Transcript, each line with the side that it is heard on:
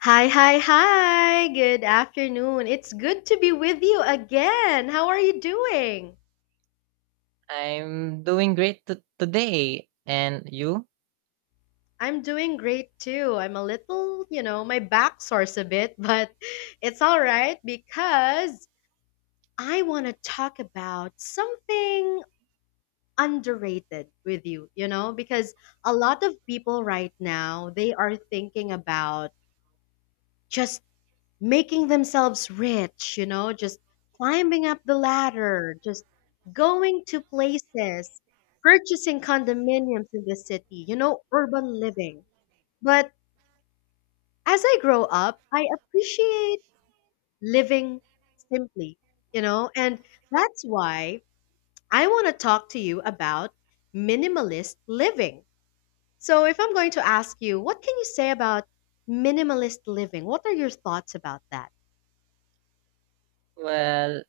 left: Hi, hi, hi. Good afternoon. It's good to be with you again. How are you doing?
right: I'm doing great today. And you?
left: I'm doing great too. I'm a little, you know, my back sores a bit, but it's all right because I want to talk about something underrated with you, you know, because a lot of people right now, they are thinking about just making themselves rich, you know, just climbing up the ladder, just going to places, purchasing condominiums in the city, you know, urban living. But as I grow up, I appreciate living simply, you know, and that's why I want to talk to you about minimalist living. So, if I'm going to ask you, what can you say about minimalist living? What are your thoughts about that?
right: Well,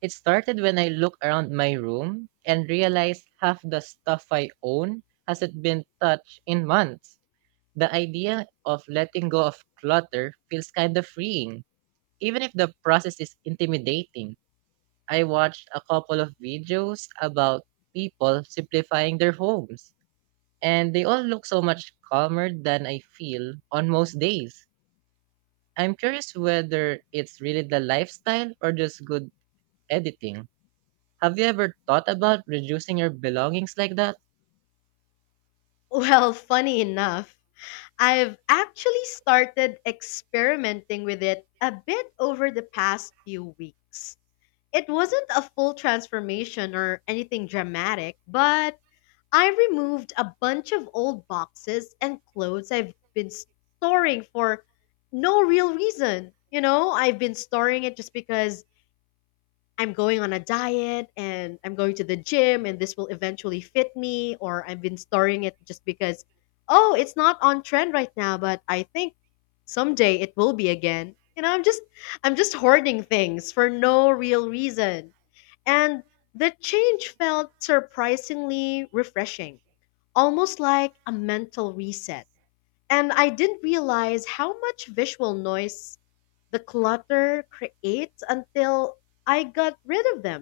right: it started when I looked around my room and realized half the stuff I own hasn't been touched in months. The idea of letting go of clutter feels kind of freeing, even if the process is intimidating. I watched a couple of videos about people simplifying their homes, and they all look so much calmer than I feel on most days. I'm curious whether it's really the lifestyle or just good editing. Have you ever thought about reducing your belongings like that?
left: Well, funny enough, I've actually started experimenting with it a bit over the past few weeks. It wasn't a full transformation or anything dramatic, but I removed a bunch of old boxes and clothes I've been storing for no real reason. You know, I've been storing it just because I'm going on a diet and I'm going to the gym and this will eventually fit me, or I've been storing it just because, oh, it's not on trend right now, but I think someday it will be again. You know, I'm just hoarding things for no real reason. And the change felt surprisingly refreshing, almost like a mental reset. And I didn't realize how much visual noise the clutter creates until I got rid of them.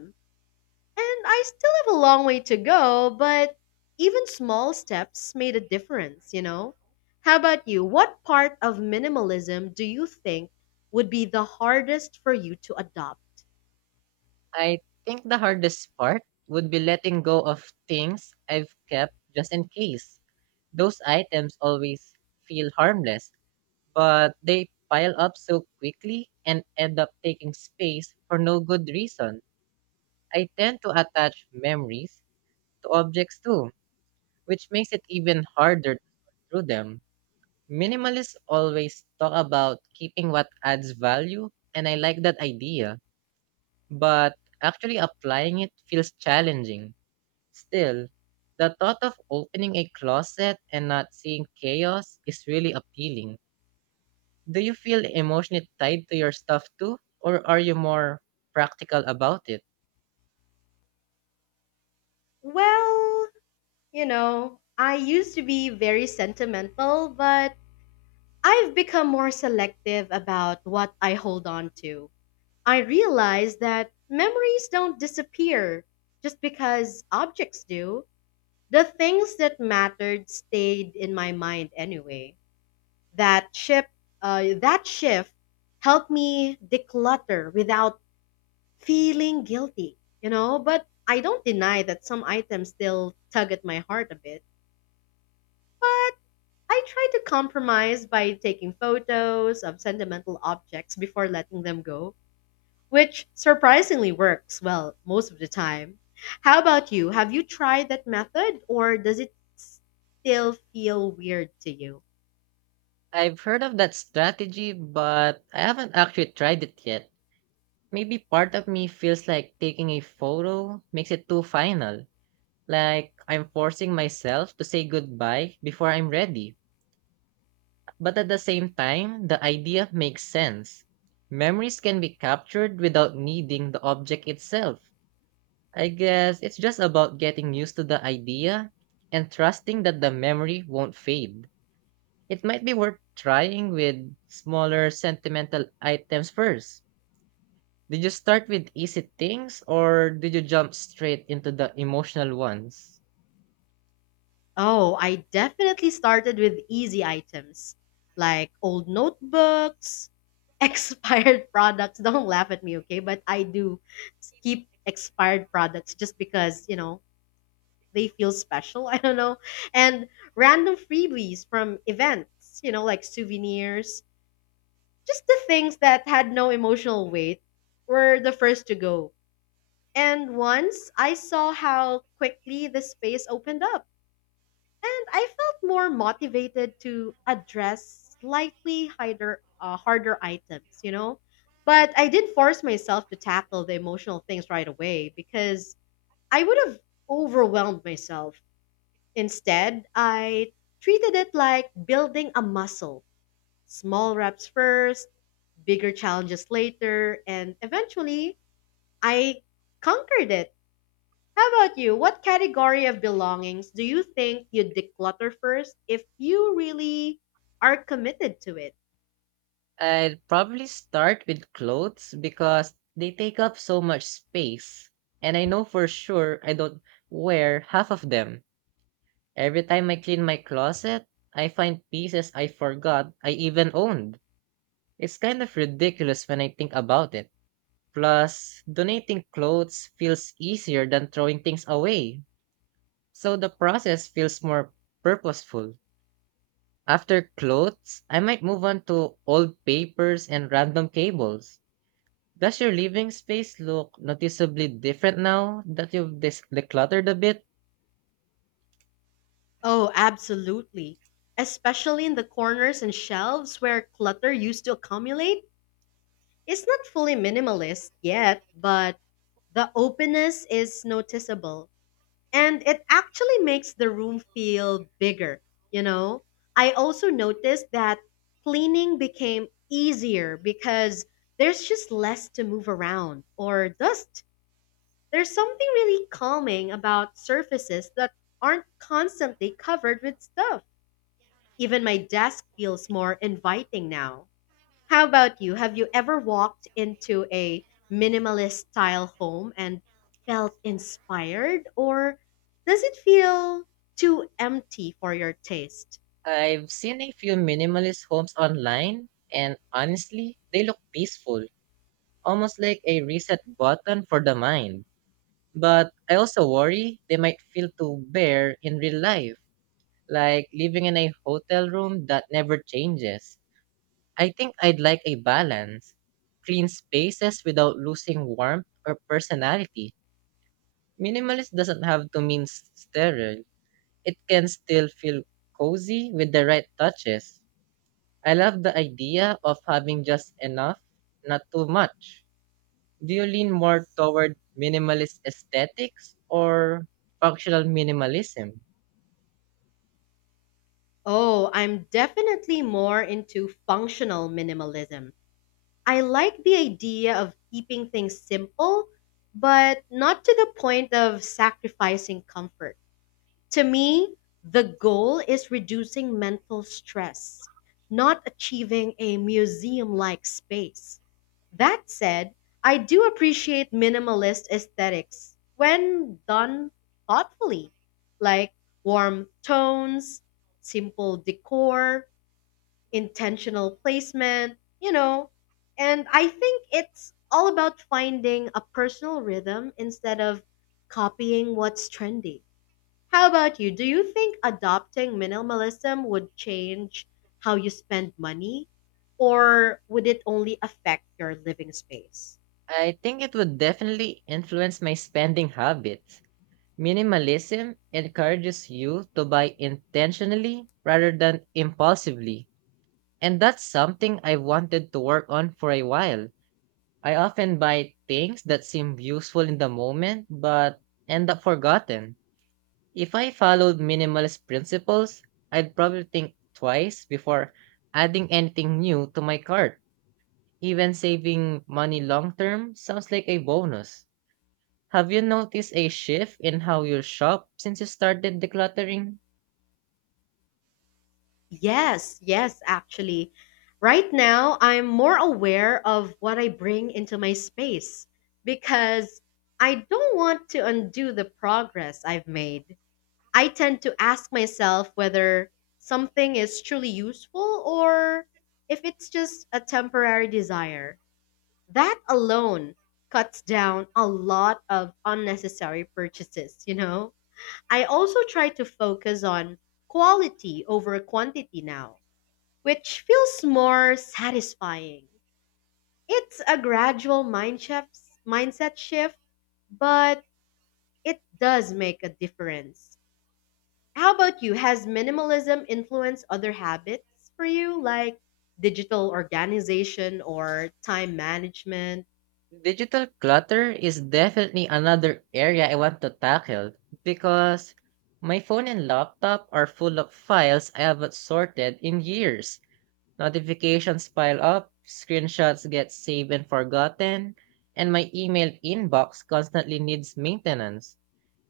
left: And I still have a long way to go, but even small steps made a difference, you know? How about you? What part of minimalism do you think would be the hardest for you to adopt?
right: I think the hardest part would be letting go of things I've kept just in case. Those items always feel harmless, but they pile up so quickly and end up taking space for no good reason. I tend to attach memories to objects too, which makes it even harder to sort through them. Minimalists always talk about keeping what adds value, and I like that idea, but actually applying it feels challenging. Still, the thought of opening a closet and not seeing chaos is really appealing. Do you feel emotionally tied to your stuff too, or are you more practical about it?
left: Well, you know, I used to be very sentimental, but I've become more selective about what I hold on to. I realize that memories don't disappear just because objects do. The things that mattered stayed in my mind anyway. That shift, that shift helped me declutter without feeling guilty, you know. But I don't deny that some items still tug at my heart a bit. But I try to compromise by taking photos of sentimental objects before letting them go, which surprisingly works well most of the time. How about you? Have you tried that method or does it still feel weird to you?
right: I've heard of that strategy, but I haven't actually tried it yet. Maybe part of me feels like taking a photo makes it too final. Like, I'm forcing myself to say goodbye before I'm ready. But at the same time, the idea makes sense. Memories can be captured without needing the object itself. I guess it's just about getting used to the idea and trusting that the memory won't fade. It might be worth trying with smaller sentimental items first. Did you start with easy things or did you jump straight into the emotional ones?
left: Oh, I definitely started with easy items like old notebooks, expired products. Don't laugh at me, okay? But I do keep expired products just because, you know, they feel special. I don't know. And random freebies from events, you know, like souvenirs. Just the things that had no emotional weight were the first to go. And once I saw how quickly the space opened up, and I felt more motivated to address slightly harder items, you know? But I did force myself to tackle the emotional things right away because I would have overwhelmed myself. Instead, I treated it like building a muscle, small reps first, bigger challenges later, and eventually I conquered it. How about you? What category of belongings do you think you'd declutter first if you really are committed to it?
right: I'd probably start with clothes because they take up so much space. And I know for sure I don't wear half of them. Every time I clean my closet, I find pieces I forgot I even owned. It's kind of ridiculous when I think about it. Plus, donating clothes feels easier than throwing things away. So the process feels more purposeful. After clothes, I might move on to old papers and random cables. Does your living space look noticeably different now that you've decluttered a bit?
left: Oh, absolutely. Especially in the corners and shelves where clutter used to accumulate. It's not fully minimalist yet, but the openness is noticeable and it actually makes the room feel bigger, you know? I also noticed that cleaning became easier because there's just less to move around or dust. There's something really calming about surfaces that aren't constantly covered with stuff. Even my desk feels more inviting now. How about you? Have you ever walked into a minimalist style home and felt inspired, or does it feel too empty for your taste?
right: I've seen a few minimalist homes online, and honestly, they look peaceful, almost like a reset button for the mind. But I also worry they might feel too bare in real life, like living in a hotel room that never changes. I think I'd like a balance, clean spaces without losing warmth or personality. Minimalist doesn't have to mean sterile. It can still feel cozy with the right touches. I love the idea of having just enough, not too much. Do you lean more toward minimalist aesthetics or functional minimalism?
left: Oh, I'm definitely more into functional minimalism. I like the idea of keeping things simple, but not to the point of sacrificing comfort. To me, the goal is reducing mental stress, not achieving a museum like space. That said, I do appreciate minimalist aesthetics when done thoughtfully, like warm tones, simple decor, intentional placement, you know. And I think it's all about finding a personal rhythm instead of copying what's trendy. How about you? Do you think adopting minimalism would change how you spend money, or would it only affect your living space?
right: I think it would definitely influence my spending habits. Minimalism encourages you to buy intentionally rather than impulsively. And that's something I wanted to work on for a while. I often buy things that seem useful in the moment but end up forgotten. If I followed minimalist principles, I'd probably think twice before adding anything new to my cart. Even saving money long term sounds like a bonus. Have you noticed a shift in how you shop since you started decluttering?
left: Yes, yes, actually. Right now, I'm more aware of what I bring into my space because I don't want to undo the progress I've made. I tend to ask myself whether something is truly useful or if it's just a temporary desire. That alone cuts down a lot of unnecessary purchases, you know? I also try to focus on quality over quantity now, which feels more satisfying. It's a gradual mind shift, mindset shift, but it does make a difference. How about you? Has minimalism influenced other habits for you, like digital organization or time management?
right: Digital clutter is definitely another area I want to tackle because my phone and laptop are full of files I haven't sorted in years. Notifications pile up, screenshots get saved and forgotten, and my email inbox constantly needs maintenance.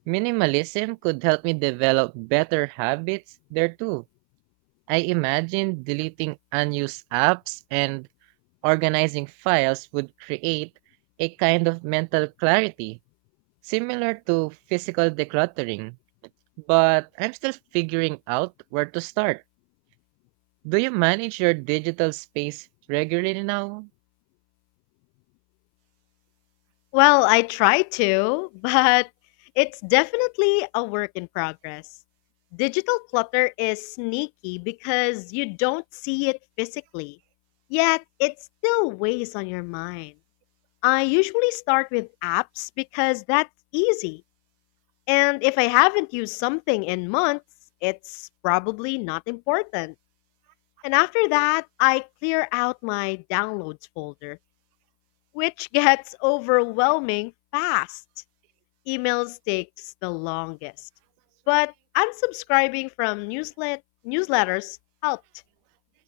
right: Minimalism could help me develop better habits there too. I imagine deleting unused apps and organizing files would create a kind of mental clarity, similar to physical decluttering. But I'm still figuring out where to start. Do you manage your digital space regularly now?
left: Well, I try to, but it's definitely a work in progress. Digital clutter is sneaky because you don't see it physically, yet it still weighs on your mind. I usually start with apps because that's easy. And if I haven't used something in months, it's probably not important. And after that, I clear out my downloads folder, which gets overwhelming fast. Emails takes the longest. But unsubscribing from newsletters helped.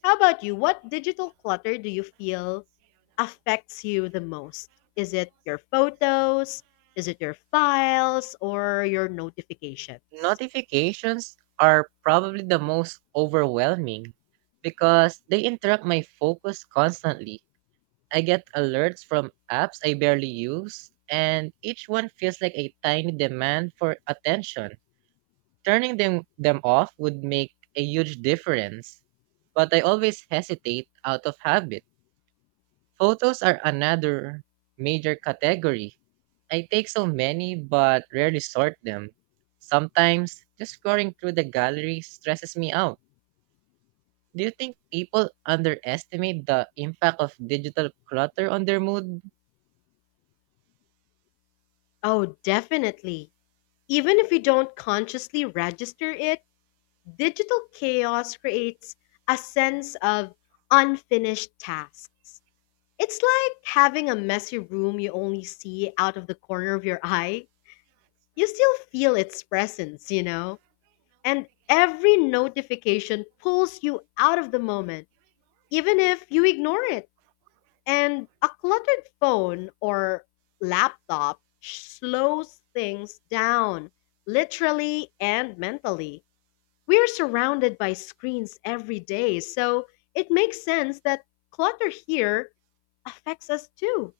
left: How about you? What digital clutter do you feel affects you the most? Is it your photos? Is it your files or your notifications?
right: Notifications are probably the most overwhelming because they interrupt my focus constantly. I get alerts from apps I barely use, and each one feels like a tiny demand for attention. Turning them off would make a huge difference, but I always hesitate out of habit. Photos are another major category. I take so many but rarely sort them. Sometimes just scrolling through the gallery stresses me out. Do you think people underestimate the impact of digital clutter on their mood?
left: Oh, definitely. Even if you don't consciously register it, digital chaos creates a sense of unfinished tasks. It's like having a messy room you only see out of the corner of your eye. You still feel its presence, you know? And every notification pulls you out of the moment, even if you ignore it. And a cluttered phone or laptop slows things down, literally and mentally. We're surrounded by screens every day, so it makes sense that clutter here affects us too.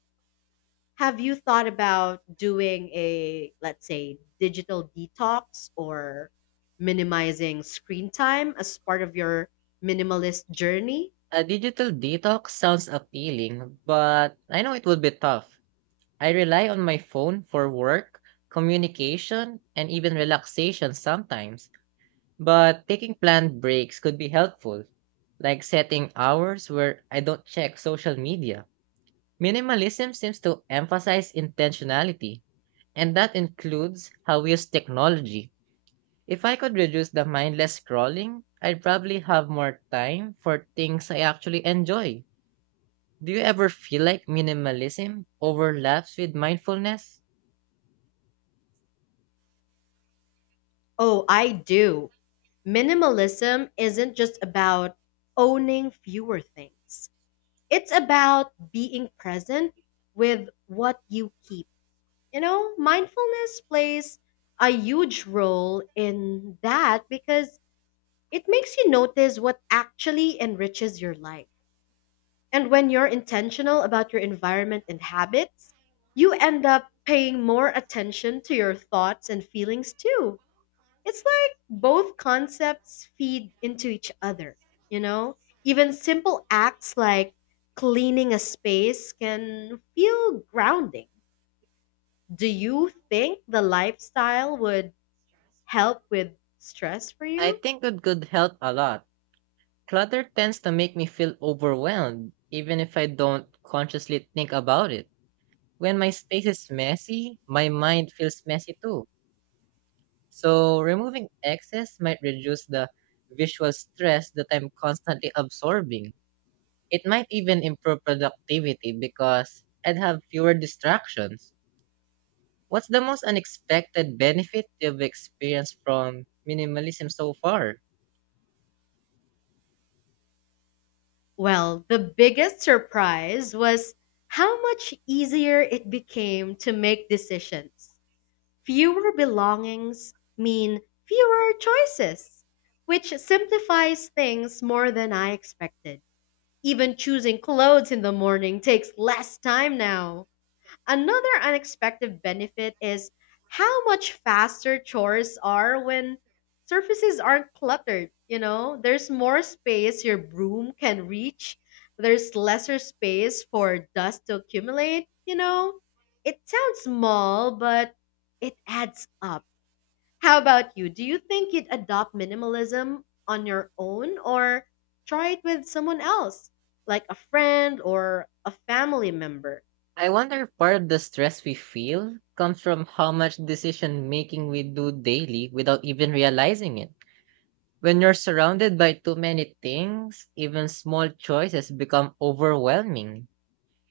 left: Have you thought about doing a, let's say, digital detox or minimizing screen time as part of your minimalist journey?
right: A digital detox sounds appealing, but I know it would be tough. I rely on my phone for work, communication, and even relaxation sometimes, but taking planned breaks could be helpful, like setting hours where I don't check social media. Minimalism seems to emphasize intentionality, and that includes how we use technology. If I could reduce the mindless scrolling, I'd probably have more time for things I actually enjoy. Do you ever feel like minimalism overlaps with mindfulness?
left: Oh, I do. Minimalism isn't just about owning fewer things, it's about being present with what you keep. You know, mindfulness plays a huge role in that because it makes you notice what actually enriches your life. And when you're intentional about your environment and habits, you end up paying more attention to your thoughts and feelings too. It's like both concepts feed into each other, you know? Even simple acts like cleaning a space can feel grounding. Do you think the lifestyle would help with stress for
right: I
left: you?
right: think it could help a lot. Clutter tends to make me feel overwhelmed, even if I don't consciously think about it. When my space is messy, my mind feels messy too. So, removing excess might reduce the visual stress that I'm constantly absorbing. It might even improve productivity because I'd have fewer distractions. What's the most unexpected benefit you've experienced from minimalism so far?
left: Well, the biggest surprise was how much easier it became to make decisions. Fewer belongings mean fewer choices, which simplifies things more than I expected. Even choosing clothes in the morning takes less time now. Another unexpected benefit is how much faster chores are when surfaces aren't cluttered. You know, there's more space your broom can reach, there's lesser space for dust to accumulate. You know, it sounds small, but it adds up. How about you? Do you think you'd adopt minimalism on your own or try it with someone else, like a friend or a family member?
right: I wonder if part of the stress we feel comes from how much decision making we do daily without even realizing it. When you're surrounded by too many things, even small choices become overwhelming.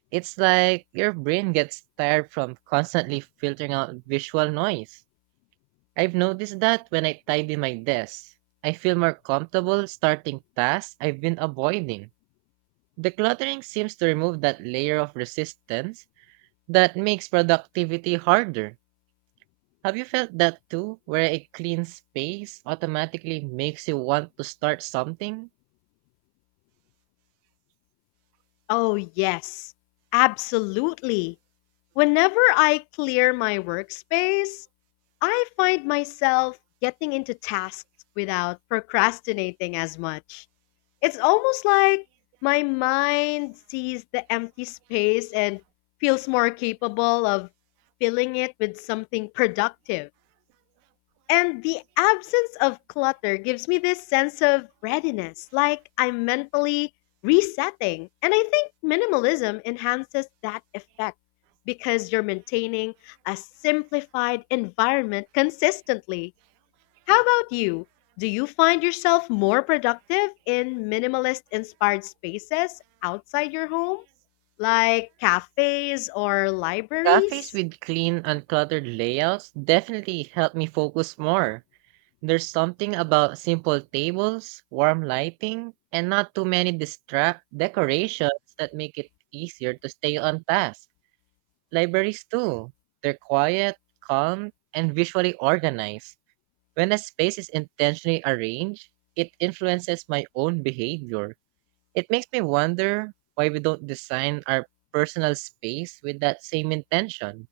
right: It's like your brain gets tired from constantly filtering out visual noise. I've noticed that when I tidy my desk, I feel more comfortable starting tasks I've been avoiding. Decluttering seems to remove that layer of resistance that makes productivity harder. Have you felt that too, where a clean space automatically makes you want to start something?
left: Oh, yes, absolutely. Whenever I clear my workspace, I find myself getting into tasks without procrastinating as much. It's almost like my mind sees the empty space and feels more capable of filling it with something productive. And the absence of clutter gives me this sense of readiness, like I'm mentally resetting. And I think minimalism enhances that effect because you're maintaining a simplified environment consistently. How about you? Do you find yourself more productive in minimalist inspired spaces outside your home, like cafes or
right: Cafes
left: libraries?
right: with clean, uncluttered layouts definitely help me focus more. There's something about simple tables, warm lighting, and not too many distract decorations that make it easier to stay on task. Libraries too. They're quiet, calm, and visually organized. When a space is intentionally arranged, it influences my own behavior. It makes me wonder why we don't design our personal space with that same intention.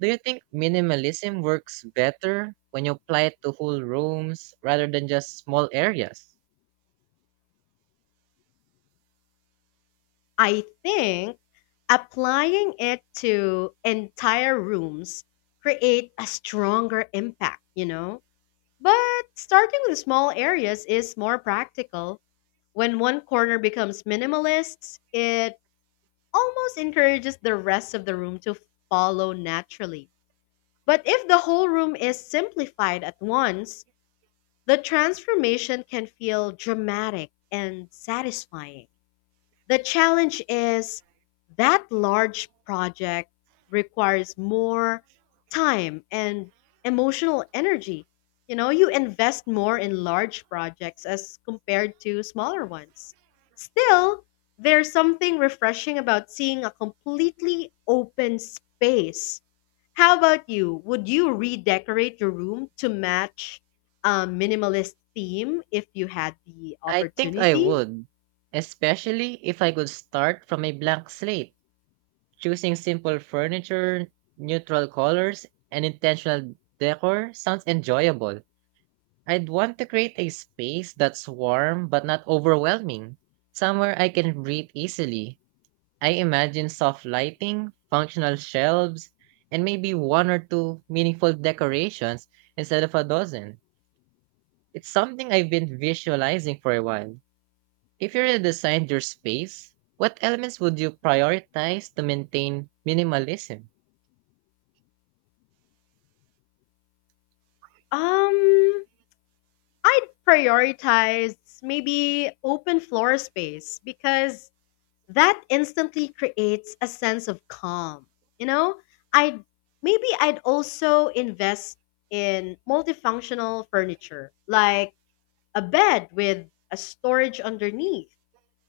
right: Do you think minimalism works better when you apply it to whole rooms rather than just small areas?
left: I think applying it to entire rooms create a stronger impact, you know? But starting with small areas is more practical. When one corner becomes minimalist, it almost encourages the rest of the room to follow naturally. But if the whole room is simplified at once, the transformation can feel dramatic and satisfying. The challenge is that large project requires more time and emotional energy. You know, you invest more in large projects as compared to smaller ones. Still, there's something refreshing about seeing a completely open space. How about you? Would you redecorate your room to match a minimalist theme if you had the
right: I think I
left: opportunity?
right: would, especially if I could start from a blank slate, choosing simple furniture, neutral colors, and intentional decor sounds enjoyable. I'd want to create a space that's warm but not overwhelming, somewhere I can breathe easily. I imagine soft lighting, functional shelves, and maybe one or two meaningful decorations instead of a dozen. It's something I've been visualizing for a while. If you redesigned your space, what elements would you prioritize to maintain minimalism?
left: Um, I'd prioritize maybe open floor space because that instantly creates a sense of calm. You know, I'd maybe I'd also invest in multifunctional furniture like a bed with a storage underneath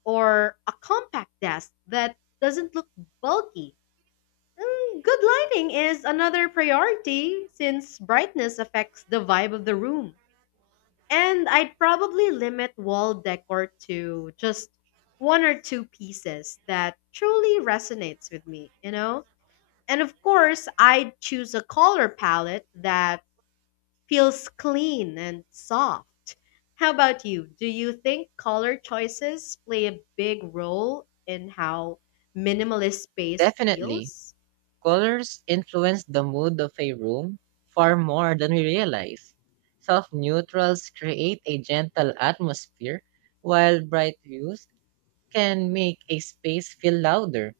left: or a compact desk that doesn't look bulky. Good lighting is another priority since brightness affects the vibe of the room. And I'd probably limit wall decor to just one or two pieces that truly resonates with me, you know? And of course, I'd choose a color palette that feels clean and soft. How about you? Do you think color choices play a big role in how minimalist space
right: Definitely.
left: feels?
right: Colors influence the mood of a room far more than we realize. Soft neutrals create a gentle atmosphere, while bright hues can make a space feel louder.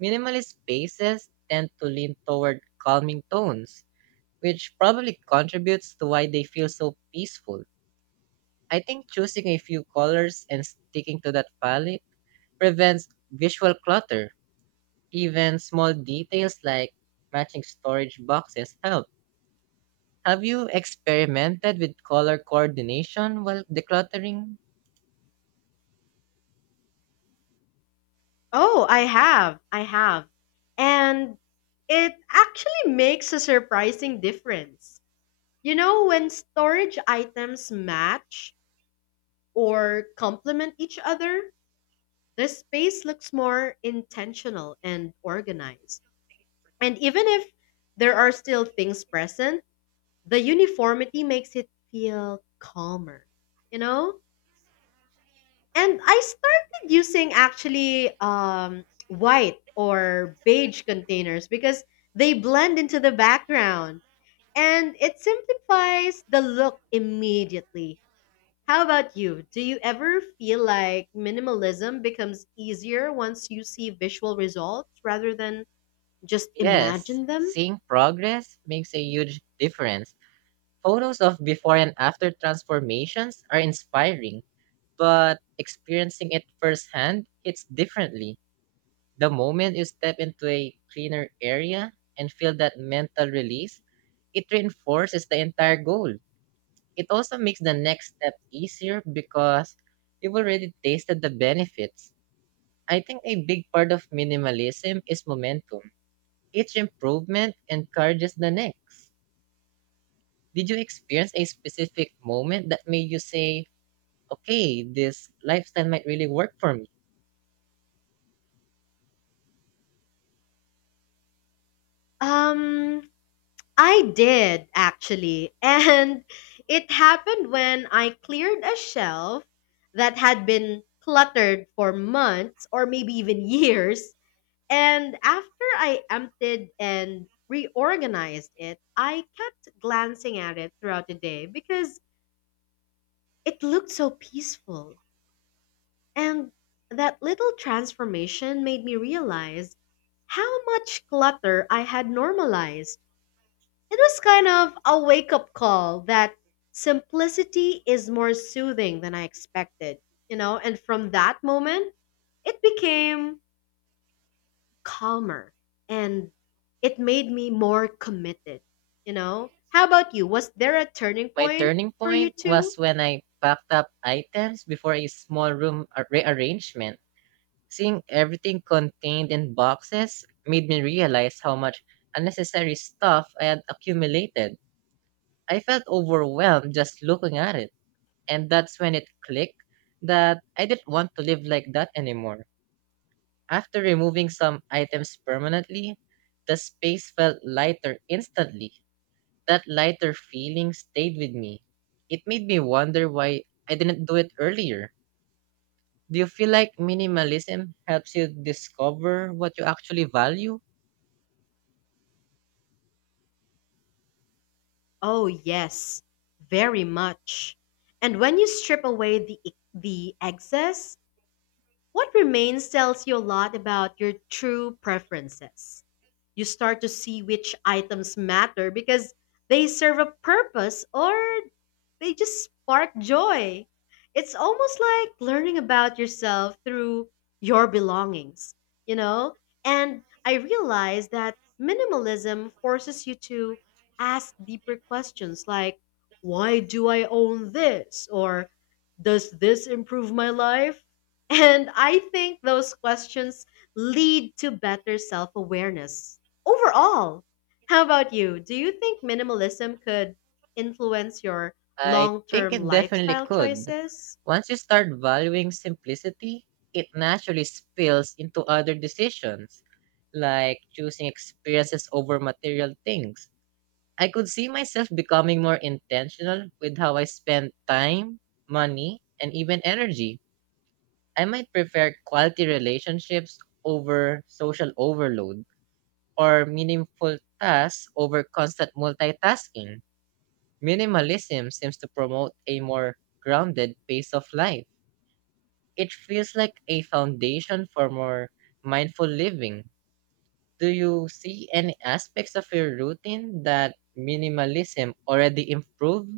right: Minimalist spaces tend to lean toward calming tones, which probably contributes to why they feel so peaceful. I think choosing a few colors and sticking to that palette prevents visual clutter. Even small details like matching storage boxes help. Have you experimented with color coordination while decluttering?
left: Oh, I have. I have. And it actually makes a surprising difference. You know, when storage items match or complement each other, the space looks more intentional and organized. And even if there are still things present, the uniformity makes it feel calmer, you know? And I started using actually white or beige containers because they blend into the background and it simplifies the look immediately. How about you? Do you ever feel like minimalism becomes easier once you see visual results rather than just
right: Yes,
left: imagine them?
right: seeing progress makes a huge difference. Photos of before and after transformations are inspiring, but experiencing it firsthand hits differently. The moment you step into a cleaner area and feel that mental release, it reinforces the entire goal. It also makes the next step easier because you've already tasted the benefits. I think a big part of minimalism is momentum. Each improvement encourages the next. Did you experience a specific moment that made you say, okay, this lifestyle might really work for me?
left: Um, I did actually. And it happened when I cleared a shelf that had been cluttered for months or maybe even years. And after I emptied and reorganized it, I kept glancing at it throughout the day because it looked so peaceful. And that little transformation made me realize how much clutter I had normalized. It was kind of a wake up call that simplicity is more soothing than I expected, you know? And from that moment, it became calmer and it made me more committed, you know? How about you? Was there a turning
right: My
left: point
right: turning
left: for you
right: point
left: too?
right: was when I packed up items before a small room rearrangement. Seeing everything contained in boxes made me realize how much unnecessary stuff I had accumulated. I felt overwhelmed just looking at it. And that's when it clicked that I didn't want to live like that anymore. After removing some items permanently, the space felt lighter instantly. That lighter feeling stayed with me. It made me wonder why I didn't do it earlier. Do you feel like minimalism helps you discover what you actually value?
left: Oh, yes, very much. And when you strip away the excess, what remains tells you a lot about your true preferences. You start to see which items matter because they serve a purpose or they just spark joy. It's almost like learning about yourself through your belongings, you know? And I realized that minimalism forces you to ask deeper questions like, why do I own this? Or does this improve my life? And I think those questions lead to better self awareness. Overall, how about you? Do you think minimalism could influence your
right: I
left: long
right: think
left: term
right: it definitely
left: lifestyle
right: could.
left: choices?
right: Once you start valuing simplicity, it naturally spills into other decisions, like choosing experiences over material things. I could see myself becoming more intentional with how I spend time, money, and even energy. I might prefer quality relationships over social overload or meaningful tasks over constant multitasking. Minimalism seems to promote a more grounded pace of life. It feels like a foundation for more mindful living. Do you see any aspects of your routine that minimalism already improved?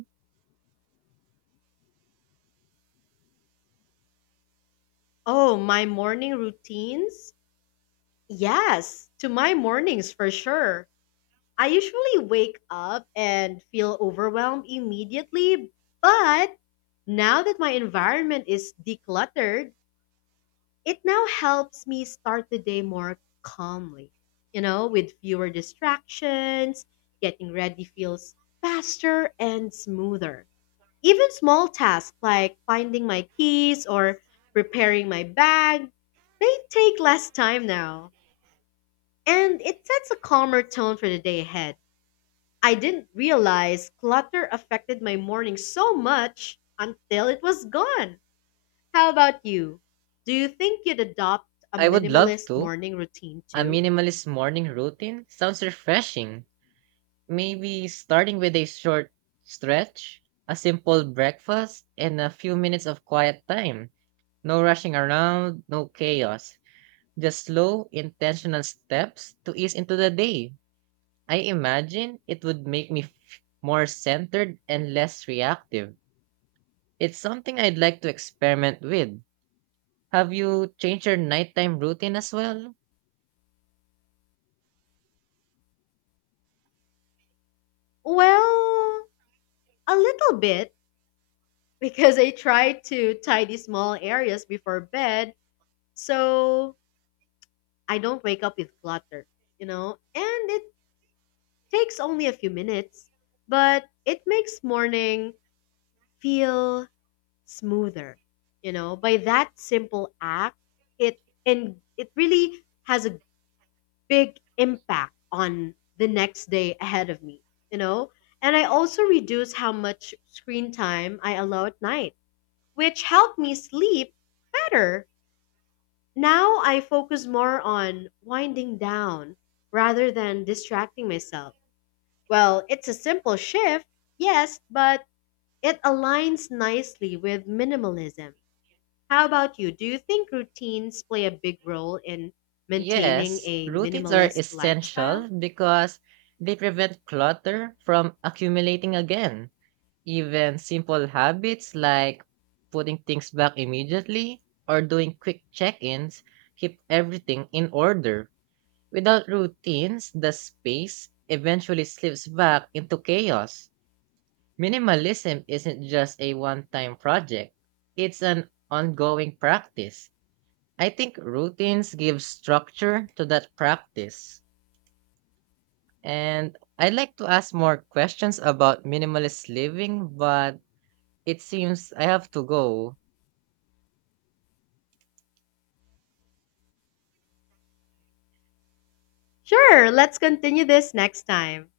left: Oh, my morning routines? Yes, to my mornings for sure. I usually wake up and feel overwhelmed immediately, but now that my environment is decluttered, it now helps me start the day more calmly, you know, with fewer distractions. Getting ready feels faster and smoother. Even small tasks like finding my keys or preparing my bag, they take less time now. And it sets a calmer tone for the day ahead. I didn't realize clutter affected my morning so much until it was gone. How about you? Do you think you'd adopt a
right: I would love
left: minimalist
right: to.
left: morning routine
right: A
left: too?
right: minimalist morning routine sounds refreshing. Maybe starting with a short stretch, a simple breakfast, and a few minutes of quiet time. No rushing around, no chaos. Just slow, intentional steps to ease into the day. I imagine it would make me more centered and less reactive. It's something I'd like to experiment with. Have you changed your nighttime routine as well?
left: Well, a little bit, because I try to tidy small areas before bed so I don't wake up with clutter, you know? And it takes only a few minutes, but it makes morning feel smoother, you know? By that simple act, it really has a big impact on the next day ahead of me, you know? And I also reduce how much screen time I allow at night, which helped me sleep better. Now I focus more on winding down rather than distracting myself. Well, it's a simple shift, yes, but it aligns nicely with minimalism. How about you? Do you think routines play a big role in maintaining
right: Yes,
left: a
right: routines are
left: minimalist lifestyle?
right: essential because they prevent clutter from accumulating again. Even simple habits like putting things back immediately or doing quick check ins keep everything in order. Without routines, the space eventually slips back into chaos. Minimalism isn't just a one time project, it's an ongoing practice. I think routines give structure to that practice. And I'd like to ask more questions about minimalist living, but it seems I have to go.
left: Sure, let's continue this next time.